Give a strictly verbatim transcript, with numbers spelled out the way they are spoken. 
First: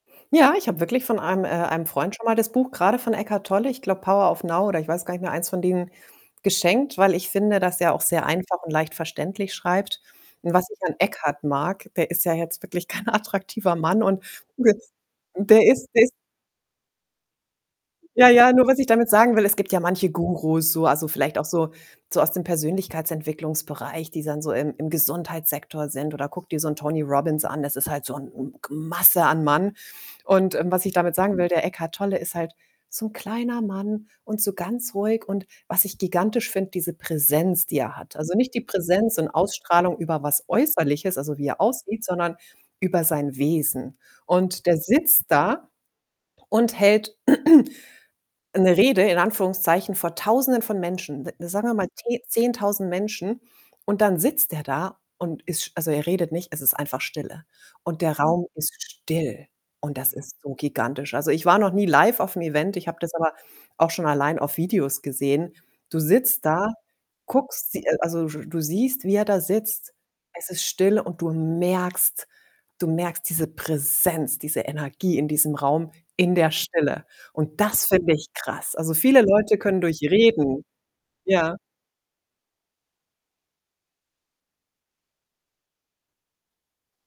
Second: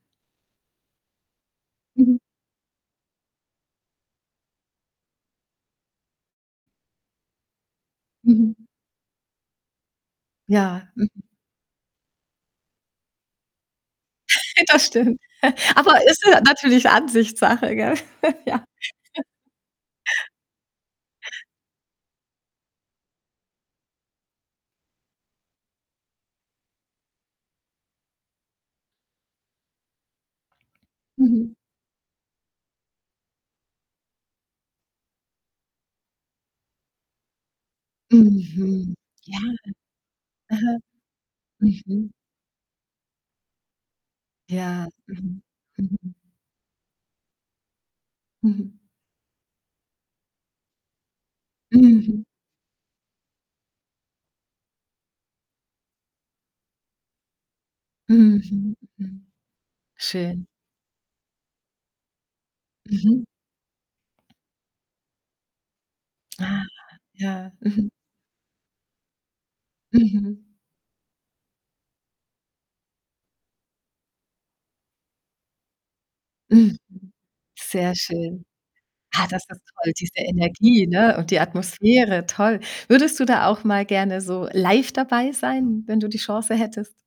Ja, ich habe wirklich von einem äh, einem Freund Mhm. schon mal das Buch grade von Eckhart Tolle, ich glaube, „Power of Now“ oder ich weiß gar nicht mehr eins von denen geschenkt, weil ich finde, dass er auch sehr Mhm. einfach und leicht verständlich schreibt und was ich Ja, an mhm. Eckhart mag, der ist ja jetzt wirklich kein attraktiver Mann, und [unintelligible] Das stimmt, der ist der aber ist ist, äh, natürlich Ansichtssache, gell? Ja, ja, Ja. nur was ich damit sagen will, es gibt ja manche Gurus so, also vielleicht auch so so aus dem Persönlichkeitsentwicklungsbereich, die dann so im im Gesundheitssektor sind, oder gucke dir so 'n Tony Robbins an, das ist halt so 'n, hm, g Masse an Mann und, ähm, was ich damit sagen will, Mhm. der Eckhart Tolle ist halt so 'n kleiner Mann und so ganz ruhig, und was ich gigantisch finde, diese Präsenz, die er hat. Also, nicht die Mhm, Präsenz und ja. Ausstrahlung über was Aha, Äußerliches, also, wie er aussieht, mhm. sondern über sein Wesen, und der Ja, sitzt mhm, da mhm. und hält Mhm. 'ne Rede in Anführungszeichen vor Tausenden von Menschen, de sagen wir mal te Mhm. Zehntausend Menschen, und dann sitzt er da und ist sch also, er redet nicht, es ist einfach Stille und der Raum ist Mhm, mhm, still und das ist schön. so gigantisch. Also, ich war noch nie live auf'm Event, ich habe das Mhm. aber auch schon allein auf Videos gesehen. Du sitzt Ah, da, ja, guckst sie mhm. äh, also, sch du siehst, wie er da sitzt. Mhm. Es ist still und du merkst du merkst diese Präsenz, diese Energie in diesem Raum, in der Mhm, Stille und das sehr finde ich schön. krass. Also, viele Ah, das Leute ist können toll, durch diese reden Energie, ne, und die ja? Atmosphäre, toll. Würdest du da auch mal gerne so live dabei sein, wenn du die Chance hättest?